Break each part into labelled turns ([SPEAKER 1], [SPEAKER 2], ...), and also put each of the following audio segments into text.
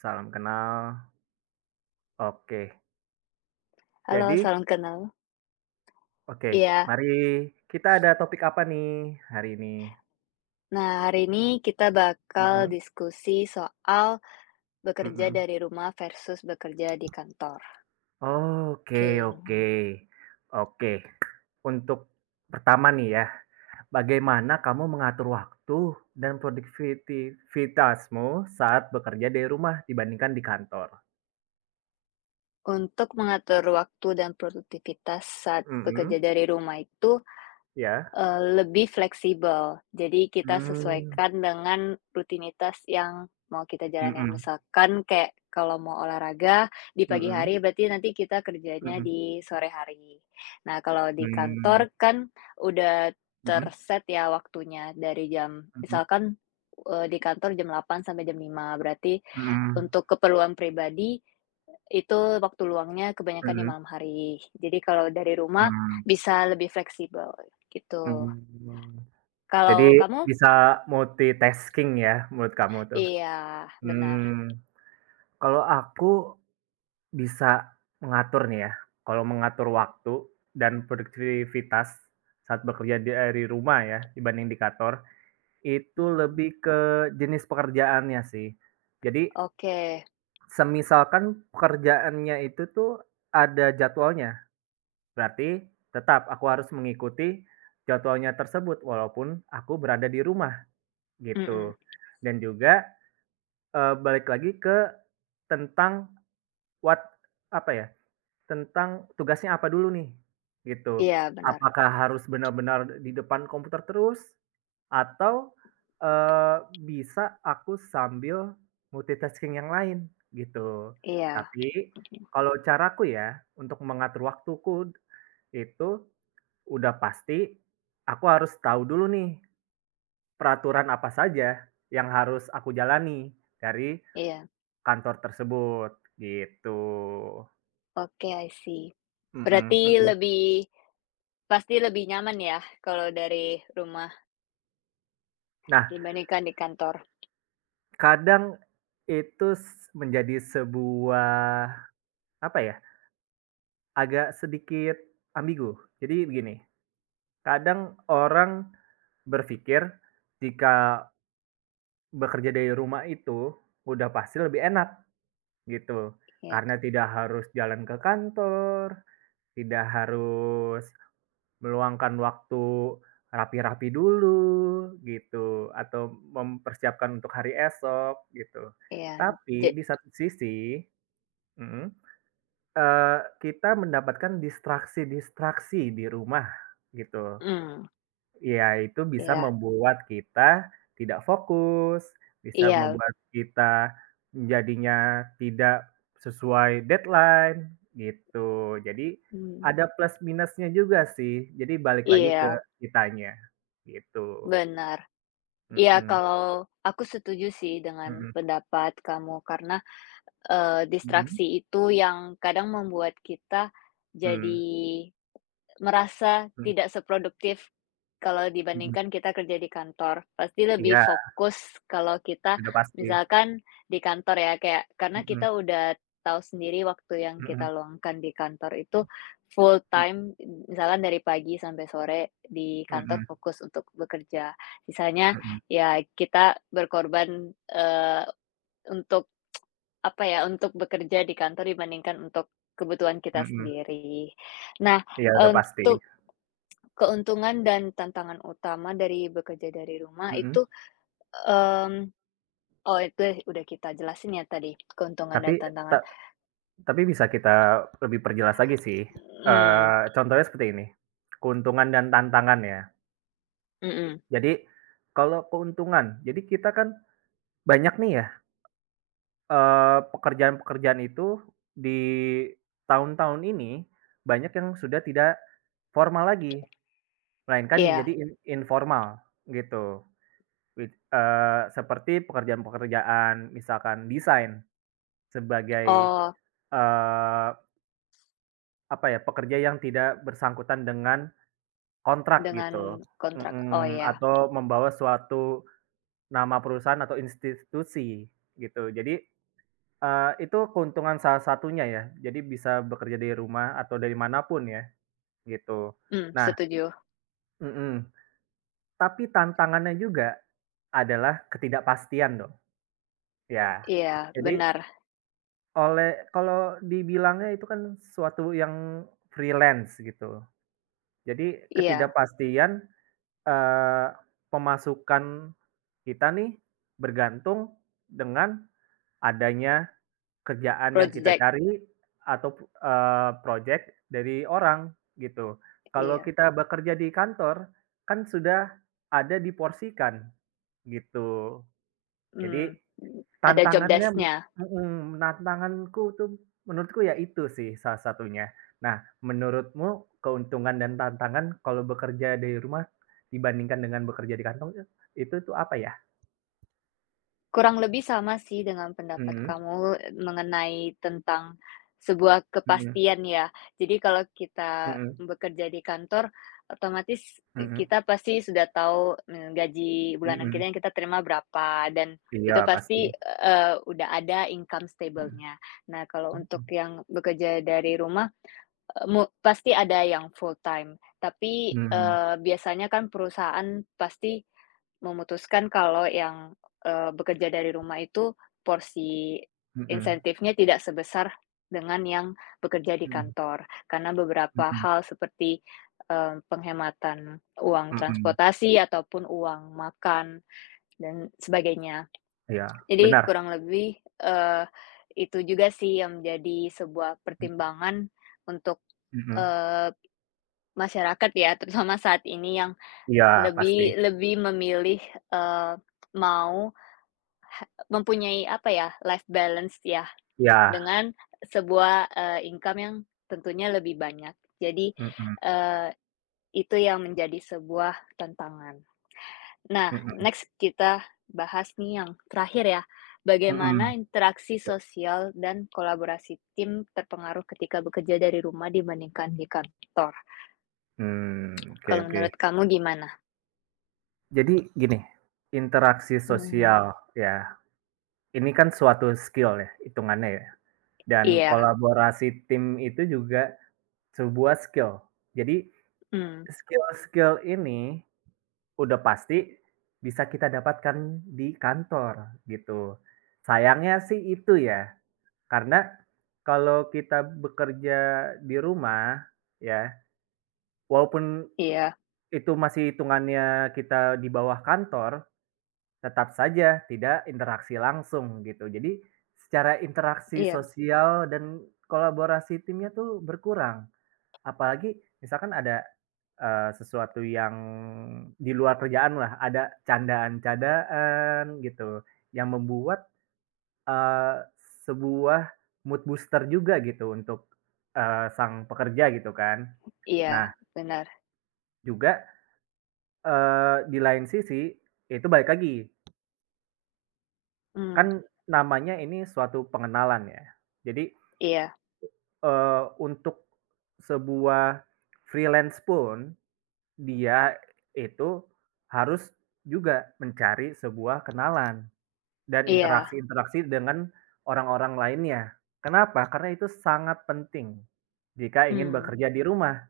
[SPEAKER 1] Salam kenal. Oke.
[SPEAKER 2] Halo,
[SPEAKER 1] Jadi
[SPEAKER 2] salam kenal.
[SPEAKER 1] oke,
[SPEAKER 2] Iya.
[SPEAKER 1] mari kita ada topik apa nih hari ini?
[SPEAKER 2] Nah, hari ini kita bakal
[SPEAKER 1] Mhm,
[SPEAKER 2] diskusi soal bekerja
[SPEAKER 1] mhm.
[SPEAKER 2] dari rumah versus bekerja di kantor.
[SPEAKER 1] Oke
[SPEAKER 2] Oke,
[SPEAKER 1] oke.
[SPEAKER 2] mhm.
[SPEAKER 1] Oke. Untuk pertama nih ya, bagaimana kamu mengatur waktu dan produktivitasmu saat bekerja dari rumah dibandingkan di kantor?
[SPEAKER 2] Untuk mengatur waktu dan produktivitas saat bekerja
[SPEAKER 1] Mhm,
[SPEAKER 2] dari rumah itu,
[SPEAKER 1] iya.
[SPEAKER 2] Lebih fleksibel. Jadi kita
[SPEAKER 1] Mmm,
[SPEAKER 2] sesuaikan dengan rutinitas yang mau kita jalanin.
[SPEAKER 1] mhm,
[SPEAKER 2] Misalkan kayak kalau mau olahraga di pagi
[SPEAKER 1] mhm,
[SPEAKER 2] hari, berarti nanti kita kerjanya
[SPEAKER 1] mhm,
[SPEAKER 2] di sore hari. Nah, kalau di
[SPEAKER 1] mmm,
[SPEAKER 2] kantor kan udah
[SPEAKER 1] mhm,
[SPEAKER 2] terset ya waktunya dari jam
[SPEAKER 1] mhm,
[SPEAKER 2] misalkan, di kantor jam 8 sampai jam 5. Berarti
[SPEAKER 1] mhm,
[SPEAKER 2] untuk keperluan pribadi itu waktu luangnya kebanyakan di
[SPEAKER 1] mhm,
[SPEAKER 2] malam hari. Jadi kalau dari rumah
[SPEAKER 1] mhm.
[SPEAKER 2] bisa lebih fleksibel, gitu.
[SPEAKER 1] Mmm,
[SPEAKER 2] Kalau
[SPEAKER 1] Jadi
[SPEAKER 2] kamu?
[SPEAKER 1] bisa multitasking ya menurut kamu tuh?
[SPEAKER 2] Iya, benar.
[SPEAKER 1] Mmm, Kalau aku bisa mengatur nih ya, kalau mengatur waktu dan produktivitas saat bekerja dari rumah ya dibanding di kantor, itu
[SPEAKER 2] Mhm.
[SPEAKER 1] lebih ke jenis pekerjaannya sih. Jadi
[SPEAKER 2] Oke.
[SPEAKER 1] semisalkan pekerjaannya itu tuh ada jadwalnya, berarti tetap aku harus mengikuti jadwalnya tersebut walaupun aku berada di rumah.
[SPEAKER 2] Mhm.
[SPEAKER 1] Gitu. Dan juga, balik lagi ke tentang what apa ya, tentang tugasnya apa dulu nih, gitu.
[SPEAKER 2] Iya, benar.
[SPEAKER 1] Apakah harus benar-benar di depan komputer terus atau, bisa aku sambil multitasking yang lain, gitu.
[SPEAKER 2] Iya.
[SPEAKER 1] Tapi kalau caraku ya untuk mengatur waktuku itu udah pasti aku harus tahu dulu nih peraturan apa saja yang harus aku jalani dari
[SPEAKER 2] Iya.
[SPEAKER 1] kantor tersebut, gitu.
[SPEAKER 2] Oke, I see.
[SPEAKER 1] Mhm
[SPEAKER 2] Berarti
[SPEAKER 1] mhm.
[SPEAKER 2] lebih pasti lebih nyaman ya kalau dari rumah
[SPEAKER 1] Nah,
[SPEAKER 2] dibandingkan di kantor.
[SPEAKER 1] kadang itu s menjadi sebuah, apa ya, agak sedikit ambigu. Jadi begini, kadang orang berpikir jika bekerja dari rumah itu udah pasti lebih enak, gitu.
[SPEAKER 2] Iya,
[SPEAKER 1] Karena tidak harus jalan ke kantor, tidak harus meluangkan waktu rapi-rapi dulu gitu, atau mempersiapkan untuk hari esok gitu.
[SPEAKER 2] iya. je
[SPEAKER 1] Tapi di satu sisi mhm, kita mendapatkan distraksi-distraksi di rumah gitu
[SPEAKER 2] mmm,
[SPEAKER 1] ya itu bisa
[SPEAKER 2] iya,
[SPEAKER 1] membuat kita tidak fokus, bisa
[SPEAKER 2] iya.
[SPEAKER 1] membuat kita jadinya tidak sesuai deadline, gitu. Jadi,
[SPEAKER 2] Mmm.
[SPEAKER 1] ada plus minusnya juga sih, jadi balik lagi ke
[SPEAKER 2] Iya,
[SPEAKER 1] kitanya, gitu.
[SPEAKER 2] benar. Iya,
[SPEAKER 1] Mhm
[SPEAKER 2] kalau aku setuju sih dengan
[SPEAKER 1] mhm
[SPEAKER 2] pendapat kamu karena,
[SPEAKER 1] mhm,
[SPEAKER 2] distraksi itu yang kadang membuat kita
[SPEAKER 1] mmm,
[SPEAKER 2] jadi merasa
[SPEAKER 1] mhm
[SPEAKER 2] tidak seproduktif kalau
[SPEAKER 1] mhm.
[SPEAKER 2] dibandingkan kita kerja di kantor. Pasti lebih
[SPEAKER 1] Iya,
[SPEAKER 2] fokus kalau kita
[SPEAKER 1] udah pasti.
[SPEAKER 2] misalkan di kantor ya, kayak karena
[SPEAKER 1] Mhm
[SPEAKER 2] kita udah tahu sendiri waktu yang kita
[SPEAKER 1] mhm
[SPEAKER 2] luangkan di kantor itu full
[SPEAKER 1] mhm
[SPEAKER 2] time, misalkan dari pagi sampai sore di kantor
[SPEAKER 1] mhm
[SPEAKER 2] fokus untuk bekerja. Sisanya
[SPEAKER 1] mhm
[SPEAKER 2] ya kita berkorban, untuk apa ya, untuk bekerja di kantor dibandingkan untuk kebutuhan kita
[SPEAKER 1] mhm.
[SPEAKER 2] sendiri. Nah,
[SPEAKER 1] Iya, udah pasti.
[SPEAKER 2] untuk keuntungan dan tantangan utama dari bekerja dari rumah
[SPEAKER 1] Mhm.
[SPEAKER 2] itu, mmm, oh itu udah kita jelasin ya tadi, keuntungan
[SPEAKER 1] Tapi,
[SPEAKER 2] dan
[SPEAKER 1] te
[SPEAKER 2] tantangan.
[SPEAKER 1] tapi bisa kita lebih perjelas lagi sih,
[SPEAKER 2] Mmm.
[SPEAKER 1] contohnya seperti ini, keuntungan dan tantangan ya.
[SPEAKER 2] Mhm.
[SPEAKER 1] Jadi kalau keuntungan, jadi kita kan banyak nih ya, pekerjaan-pekerjaan itu di tahun-tahun ini banyak yang sudah tidak formal lagi, melainkan
[SPEAKER 2] Iya.
[SPEAKER 1] menjadi informal gitu. Seperti pekerjaan-pekerjaan misalkan desain sebagai,
[SPEAKER 2] Oh,
[SPEAKER 1] eee, apa ya, pekerja yang tidak bersangkutan dengan kontrak
[SPEAKER 2] dengan
[SPEAKER 1] gitu,
[SPEAKER 2] kontrak. Oh,
[SPEAKER 1] mhm,
[SPEAKER 2] ya.
[SPEAKER 1] atau membawa suatu nama perusahaan atau institusi gitu. Jadi, itu keuntungan salah satunya ya, jadi bisa bekerja dari rumah atau dari manapun ya, gitu. Nah
[SPEAKER 2] Setuju.
[SPEAKER 1] mhm, tapi tantangannya juga adalah ketidakpastian dong, ya.
[SPEAKER 2] Iya,
[SPEAKER 1] Jadi
[SPEAKER 2] benar.
[SPEAKER 1] kalau dibilangnya itu kan suatu yang freelance gitu. Jadi
[SPEAKER 2] Iya.
[SPEAKER 1] ketidakpastian Eee, pemasukan kita nih bergantung dengan adanya kerjaan yang kita
[SPEAKER 2] Project.
[SPEAKER 1] cari atau, project dari orang gitu. Kalau
[SPEAKER 2] Iya.
[SPEAKER 1] kita bekerja di kantor, kan sudah ada diporsikan gitu. Jadi
[SPEAKER 2] mmm, ada job
[SPEAKER 1] Tantangannya
[SPEAKER 2] desk-nya.
[SPEAKER 1] mhm, tantanganku tuh menurutku ya itu sih salah satunya. Nah, menurutmu keuntungan dan tantangan kalau bekerja dari rumah dibandingkan dengan bekerja di kantor tuh, itu tuh apa ya?
[SPEAKER 2] Kurang lebih sama sih dengan pendapat
[SPEAKER 1] Mhm,
[SPEAKER 2] kamu mengenai tentang sebuah
[SPEAKER 1] mhm,
[SPEAKER 2] kepastian ya. Jadi kalau kita
[SPEAKER 1] mhm,
[SPEAKER 2] bekerja di kantor, otomatis
[SPEAKER 1] mhm,
[SPEAKER 2] kita pasti sudah tahu, gaji bulanan
[SPEAKER 1] mhm.
[SPEAKER 2] kita yang kita terima berapa dan
[SPEAKER 1] Iya
[SPEAKER 2] itu
[SPEAKER 1] pasti.
[SPEAKER 2] pasti, udah ada income
[SPEAKER 1] Mhm,
[SPEAKER 2] stable-nya. Nah, kalau untuk
[SPEAKER 1] mhm,
[SPEAKER 2] yang bekerja dari rumah Eee, mu pasti ada yang full time, tapi,
[SPEAKER 1] mhm,
[SPEAKER 2] biasanya kan perusahaan pasti memutuskan kalau yang, bekerja dari rumah itu porsi
[SPEAKER 1] mhm,
[SPEAKER 2] insentifnya tidak sebesar dengan yang bekerja di
[SPEAKER 1] mhm,
[SPEAKER 2] kantor. Karena beberapa
[SPEAKER 1] mhm.
[SPEAKER 2] hal seperti, penghematan uang
[SPEAKER 1] mhm.
[SPEAKER 2] transportasi ataupun uang makan dan sebagainya.
[SPEAKER 1] Iya,
[SPEAKER 2] Jadi
[SPEAKER 1] benar.
[SPEAKER 2] kurang lebih, eee, itu juga sih yang menjadi sebuah
[SPEAKER 1] Mhm
[SPEAKER 2] pertimbangan untuk,
[SPEAKER 1] mhm.
[SPEAKER 2] eee, masyarakat ya, terutama saat ini yang
[SPEAKER 1] Iya pasti.
[SPEAKER 2] lebih lebih memilih, eee, mau mempunyai apa ya, life balance ya,
[SPEAKER 1] Iya.
[SPEAKER 2] dengan sebuah, income yang tentunya lebih banyak. Jadi,
[SPEAKER 1] Mhm,
[SPEAKER 2] eee, itu yang menjadi sebuah tantangan. Nah,
[SPEAKER 1] mhm,
[SPEAKER 2] next kita bahas nih yang terakhir ya, bagaimana
[SPEAKER 1] mhm.
[SPEAKER 2] interaksi sosial dan kolaborasi tim terpengaruh ketika bekerja dari rumah dibandingkan di kantor?
[SPEAKER 1] Mmm, Oke
[SPEAKER 2] Kalau
[SPEAKER 1] oke.
[SPEAKER 2] menurut kamu gimana?
[SPEAKER 1] Jadi gini, interaksi
[SPEAKER 2] Mmm.
[SPEAKER 1] sosial ya, ini kan suatu skill ya hitungannya ya, dan
[SPEAKER 2] Iya.
[SPEAKER 1] kolaborasi tim itu juga sebuah skill. Jadi
[SPEAKER 2] Mmm.
[SPEAKER 1] skill-skill ini udah pasti bisa kita dapatkan di kantor gitu. Sayangnya sih itu ya, karena kalau kita bekerja di rumah ya, walaupun
[SPEAKER 2] Iya,
[SPEAKER 1] itu masih hitungannya kita di bawah kantor, tetap saja tidak interaksi langsung gitu. Jadi secara interaksi
[SPEAKER 2] iya,
[SPEAKER 1] sosial dan kolaborasi timnya tuh berkurang. Apalagi misalkan ada, sesuatu yang di luar kerjaan lah ada candaan-candaan gitu yang membuat, eee, sebuah mood booster juga gitu untuk, sang pekerja gitu kan.
[SPEAKER 2] iya,
[SPEAKER 1] Nah
[SPEAKER 2] benar.
[SPEAKER 1] juga, di lain sisi itu balik lagi. Kan
[SPEAKER 2] Mmm.
[SPEAKER 1] namanya ini suatu pengenalan ya. Jadi,
[SPEAKER 2] Iya,
[SPEAKER 1] untuk sebuah freelance pun dia itu harus juga mencari sebuah kenalan dan
[SPEAKER 2] iya.
[SPEAKER 1] interaksi-interaksi dengan orang-orang lainnya. Kenapa? Karena itu sangat penting jika ingin
[SPEAKER 2] Mmm.
[SPEAKER 1] bekerja di rumah.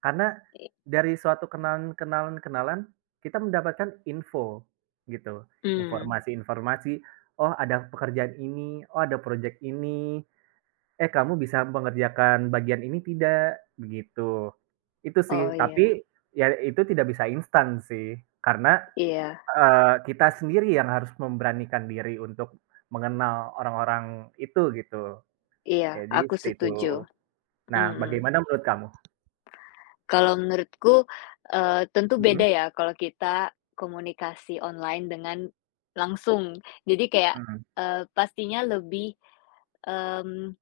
[SPEAKER 1] Karena
[SPEAKER 2] i
[SPEAKER 1] dari suatu kenalan-kenalan-kenalan, kita mendapatkan info gitu,
[SPEAKER 2] mmm.
[SPEAKER 1] informasi-informasi, "Oh ada pekerjaan ini, oh ada project ini, eh kamu bisa mengerjakan bagian ini tidak?" Begitu. Itu
[SPEAKER 2] Oh,
[SPEAKER 1] sih,
[SPEAKER 2] iya,
[SPEAKER 1] tapi ya itu tidak bisa instan sih, karena,
[SPEAKER 2] iya,
[SPEAKER 1] kita sendiri yang harus memberanikan diri untuk mengenal orang-orang itu gitu.
[SPEAKER 2] iya,
[SPEAKER 1] Jadi
[SPEAKER 2] aku
[SPEAKER 1] seperti itu.
[SPEAKER 2] setuju.
[SPEAKER 1] Nah,
[SPEAKER 2] Mhm.
[SPEAKER 1] bagaimana menurut kamu?
[SPEAKER 2] Kalau menurutku, tentu
[SPEAKER 1] Mhm,
[SPEAKER 2] beda ya kalau kita komunikasi online dengan langsung. Jadi kayak,
[SPEAKER 1] mhm,
[SPEAKER 2] pastinya lebih, mmm,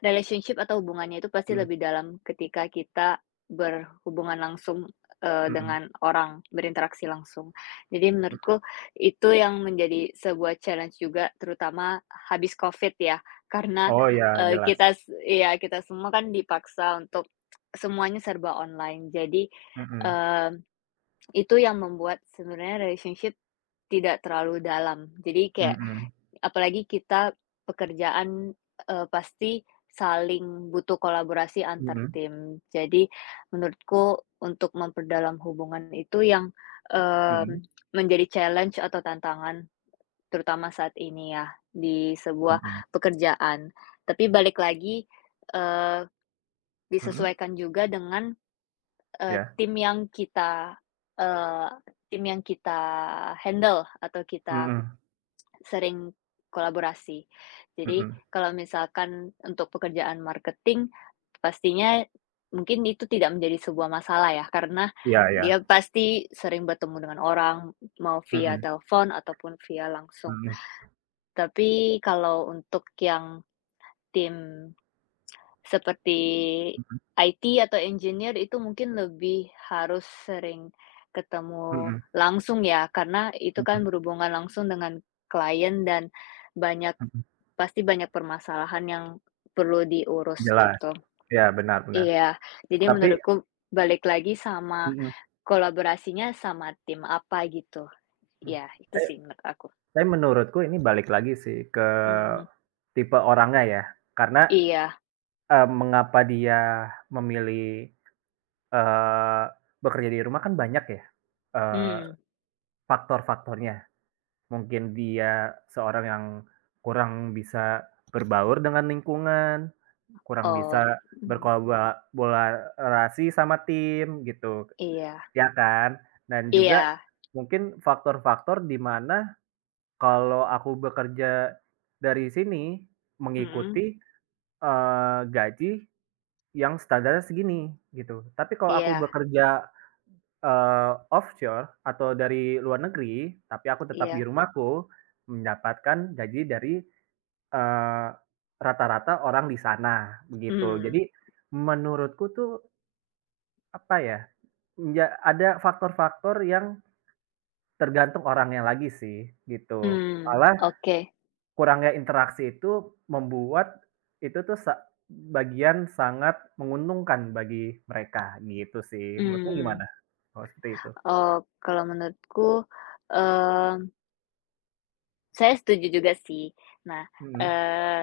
[SPEAKER 2] relationship atau hubungannya itu pasti
[SPEAKER 1] mhm,
[SPEAKER 2] lebih dalam ketika kita berhubungan langsung,
[SPEAKER 1] mhm.
[SPEAKER 2] dengan orang, berinteraksi langsung. Jadi menurutku itu yang menjadi sebuah challenge juga terutama habis Covid ya, karena,
[SPEAKER 1] Oh ya,
[SPEAKER 2] eee,
[SPEAKER 1] jelas.
[SPEAKER 2] kita s iya, kita semua kan dipaksa untuk semuanya serba online. Jadi,
[SPEAKER 1] Mhm,
[SPEAKER 2] mmm, itu yang membuat sebenarnya relationship tidak terlalu dalam. Jadi kayak,
[SPEAKER 1] mhm,
[SPEAKER 2] apalagi kita pekerjaan, pasti saling butuh kolaborasi antar
[SPEAKER 1] mhm,
[SPEAKER 2] tim. Jadi menurutku untuk memperdalam hubungan itu yang, mmm,
[SPEAKER 1] mhm,
[SPEAKER 2] menjadi challenge atau tantangan terutama saat ini ya, di
[SPEAKER 1] mhm,
[SPEAKER 2] sebuah pekerjaan. Tapi balik lagi, eee,
[SPEAKER 1] mhm,
[SPEAKER 2] disesuaikan juga dengan, eee,
[SPEAKER 1] ya,
[SPEAKER 2] tim yang kita eee, tim yang kita handle atau kita
[SPEAKER 1] mhm,
[SPEAKER 2] sering kolaborasi. Jadi
[SPEAKER 1] mhm,
[SPEAKER 2] kalau misalkan untuk pekerjaan marketing, pastinya mungkin itu tidak menjadi sebuah masalah ya, karena
[SPEAKER 1] iya iya,
[SPEAKER 2] dia pasti sering bertemu dengan orang, mau via
[SPEAKER 1] mhm,
[SPEAKER 2] telepon ataupun via langsung.
[SPEAKER 1] mhm,
[SPEAKER 2] Tapi kalau untuk yang tim seperti
[SPEAKER 1] mhm,
[SPEAKER 2] IT atau engineer itu mungkin lebih harus sering ketemu
[SPEAKER 1] mhm,
[SPEAKER 2] langsung ya, karena itu
[SPEAKER 1] mhm,
[SPEAKER 2] kan berhubungan langsung dengan klien dan banyak,
[SPEAKER 1] mhm,
[SPEAKER 2] pasti banyak permasalahan yang perlu diurus
[SPEAKER 1] jelas,
[SPEAKER 2] gitu.
[SPEAKER 1] ya benar benar.
[SPEAKER 2] Iya, jadi
[SPEAKER 1] Tapi
[SPEAKER 2] menurutku balik lagi sama
[SPEAKER 1] mhm,
[SPEAKER 2] kolaborasinya sama tim apa gitu. Iya, itu
[SPEAKER 1] saya
[SPEAKER 2] sih menurut aku.
[SPEAKER 1] saya menurutku ini balik lagi sih ke
[SPEAKER 2] Mhm.
[SPEAKER 1] tipe orangnya ya, karena,
[SPEAKER 2] Iya.
[SPEAKER 1] mengapa dia memilih, eee, bekerja di rumah kan banyak ya, eee,
[SPEAKER 2] Mmm.
[SPEAKER 1] faktor-faktornya. Mungkin dia seorang yang kurang bisa berbaur dengan lingkungan, kurang
[SPEAKER 2] Oh.
[SPEAKER 1] bisa
[SPEAKER 2] Mhm.
[SPEAKER 1] berkolaborasi sama tim gitu,
[SPEAKER 2] Iya,
[SPEAKER 1] ya kan? Dan juga
[SPEAKER 2] iya.
[SPEAKER 1] mungkin faktor-faktor di mana kalau aku bekerja dari sini
[SPEAKER 2] Mhm.
[SPEAKER 1] mengikuti, gaji yang standarnya segini gitu, tapi kalau aku
[SPEAKER 2] Iya,
[SPEAKER 1] bekerja offshore atau dari luar negeri, tapi aku tetap di
[SPEAKER 2] iya.
[SPEAKER 1] rumahku, mendapatkan gaji dari, eee, rata-rata orang di sana, begitu.
[SPEAKER 2] Mmm.
[SPEAKER 1] Jadi, menurutku tuh, apa ya, ya ada faktor-faktor yang tergantung orangnya lagi sih, gitu.
[SPEAKER 2] Mmm.
[SPEAKER 1] Malah
[SPEAKER 2] Oke.
[SPEAKER 1] kurangnya interaksi itu membuat itu tuh sa bagian sangat menguntungkan bagi mereka, gitu sih. Menurutmu
[SPEAKER 2] mmm,
[SPEAKER 1] gimana kalau seperti itu?
[SPEAKER 2] oh, kalau menurutku, eee saya setuju juga sih. Nah,
[SPEAKER 1] Mhm,
[SPEAKER 2] eee,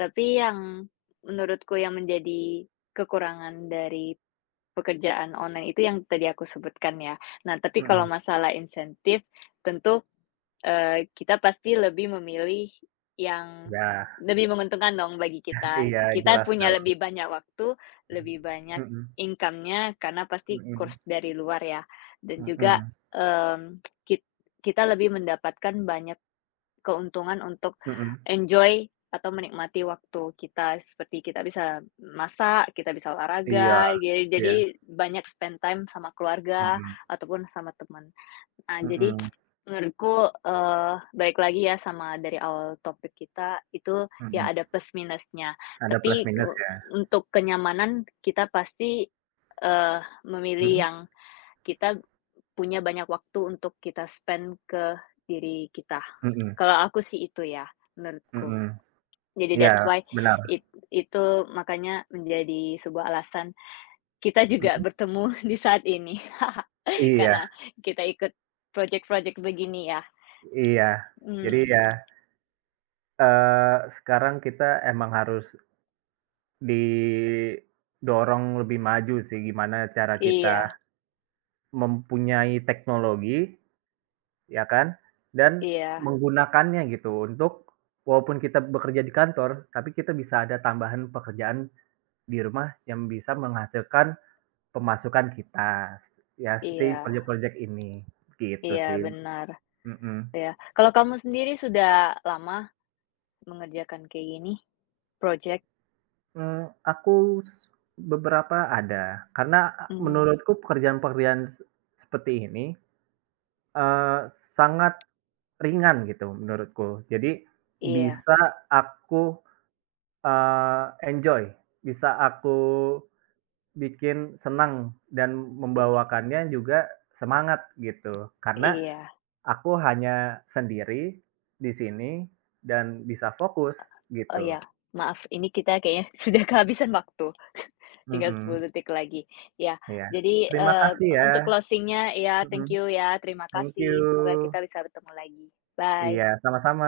[SPEAKER 2] tapi yang menurutku yang menjadi kekurangan dari pekerjaan online itu yang tadi aku sebutkan ya. Nah, tapi
[SPEAKER 1] mhm.
[SPEAKER 2] kalau masalah insentif tentu, kita pasti lebih memilih yang
[SPEAKER 1] Iya.
[SPEAKER 2] lebih menguntungkan dong bagi kita.
[SPEAKER 1] Iya,
[SPEAKER 2] Kita
[SPEAKER 1] jelas
[SPEAKER 2] punya
[SPEAKER 1] dong.
[SPEAKER 2] lebih banyak waktu, lebih banyak
[SPEAKER 1] Mhm
[SPEAKER 2] income-nya karena pasti
[SPEAKER 1] mhm
[SPEAKER 2] kurs dari luar ya dan juga,
[SPEAKER 1] mhm
[SPEAKER 2] mmm, kit kita lebih mendapatkan banyak keuntungan untuk
[SPEAKER 1] mhm.
[SPEAKER 2] enjoy atau menikmati waktu kita, seperti kita bisa masak, kita bisa
[SPEAKER 1] Iya
[SPEAKER 2] olahraga, jadi
[SPEAKER 1] iya.
[SPEAKER 2] jadi banyak spend time sama keluarga
[SPEAKER 1] Mhm
[SPEAKER 2] ataupun sama teman. Nah, jadi
[SPEAKER 1] mhm
[SPEAKER 2] menurutku, balik lagi ya sama dari awal topik kita, itu ya
[SPEAKER 1] mhm.
[SPEAKER 2] ada plus minusnya.
[SPEAKER 1] Ada plus
[SPEAKER 2] Tapi
[SPEAKER 1] minus ya.
[SPEAKER 2] untuk kenyamanan kita pasti, eee, memilih
[SPEAKER 1] Mhm
[SPEAKER 2] yang kita punya banyak waktu untuk kita spend ke diri kita.
[SPEAKER 1] mhm
[SPEAKER 2] Kalau aku sih itu ya, menurutku.
[SPEAKER 1] mhm.
[SPEAKER 2] Jadi
[SPEAKER 1] Iya,
[SPEAKER 2] that's why
[SPEAKER 1] benar.
[SPEAKER 2] it itu makanya menjadi sebuah alasan kita juga
[SPEAKER 1] Mhm.
[SPEAKER 2] bertemu di saat ini.
[SPEAKER 1] Iya
[SPEAKER 2] Karena kita ikut project-project begini ya.
[SPEAKER 1] iya. Jadi
[SPEAKER 2] Hmm.
[SPEAKER 1] ya, sekarang kita emang harus didorong lebih maju sih, gimana cara kita
[SPEAKER 2] Iya,
[SPEAKER 1] mempunyai teknologi. Ya kan? Dan
[SPEAKER 2] iya,
[SPEAKER 1] menggunakannya gitu untuk walaupun kita bekerja di kantor, tapi kita bisa ada tambahan pekerjaan di rumah yang bisa menghasilkan pemasukan kita, ya seperti
[SPEAKER 2] iya,
[SPEAKER 1] projek-projek ini, gitu
[SPEAKER 2] iya,
[SPEAKER 1] sih,
[SPEAKER 2] benar,
[SPEAKER 1] mhm.
[SPEAKER 2] ya. Kalau kamu sendiri sudah lama mengerjakan kayak gini, project?
[SPEAKER 1] Mmm, aku s beberapa ada, karena
[SPEAKER 2] Hmm.
[SPEAKER 1] menurutku pekerjaan-pekerjaan seperti ini, eee, sangat ringan gitu menurutku. Jadi
[SPEAKER 2] Iya.
[SPEAKER 1] bisa aku enjoy, bisa aku bikin senang dan
[SPEAKER 2] i
[SPEAKER 1] membawakannya juga semangat gitu. Karena
[SPEAKER 2] iya.
[SPEAKER 1] aku hanya sendiri di sini dan bisa fokus
[SPEAKER 2] Oh
[SPEAKER 1] gitu.
[SPEAKER 2] ya, maaf ini kita kayaknya sudah kehabisan waktu. Tinggal
[SPEAKER 1] Mhm,
[SPEAKER 2] 10 detik lagi. Ya,
[SPEAKER 1] iya.
[SPEAKER 2] jadi,
[SPEAKER 1] Terima kasih ya.
[SPEAKER 2] untuk closingnya ya thank
[SPEAKER 1] Mhm,
[SPEAKER 2] you ya, terima
[SPEAKER 1] thank
[SPEAKER 2] kasih. Semoga
[SPEAKER 1] you.
[SPEAKER 2] kita bisa bertemu lagi. Bye.
[SPEAKER 1] Iya, sama-sama.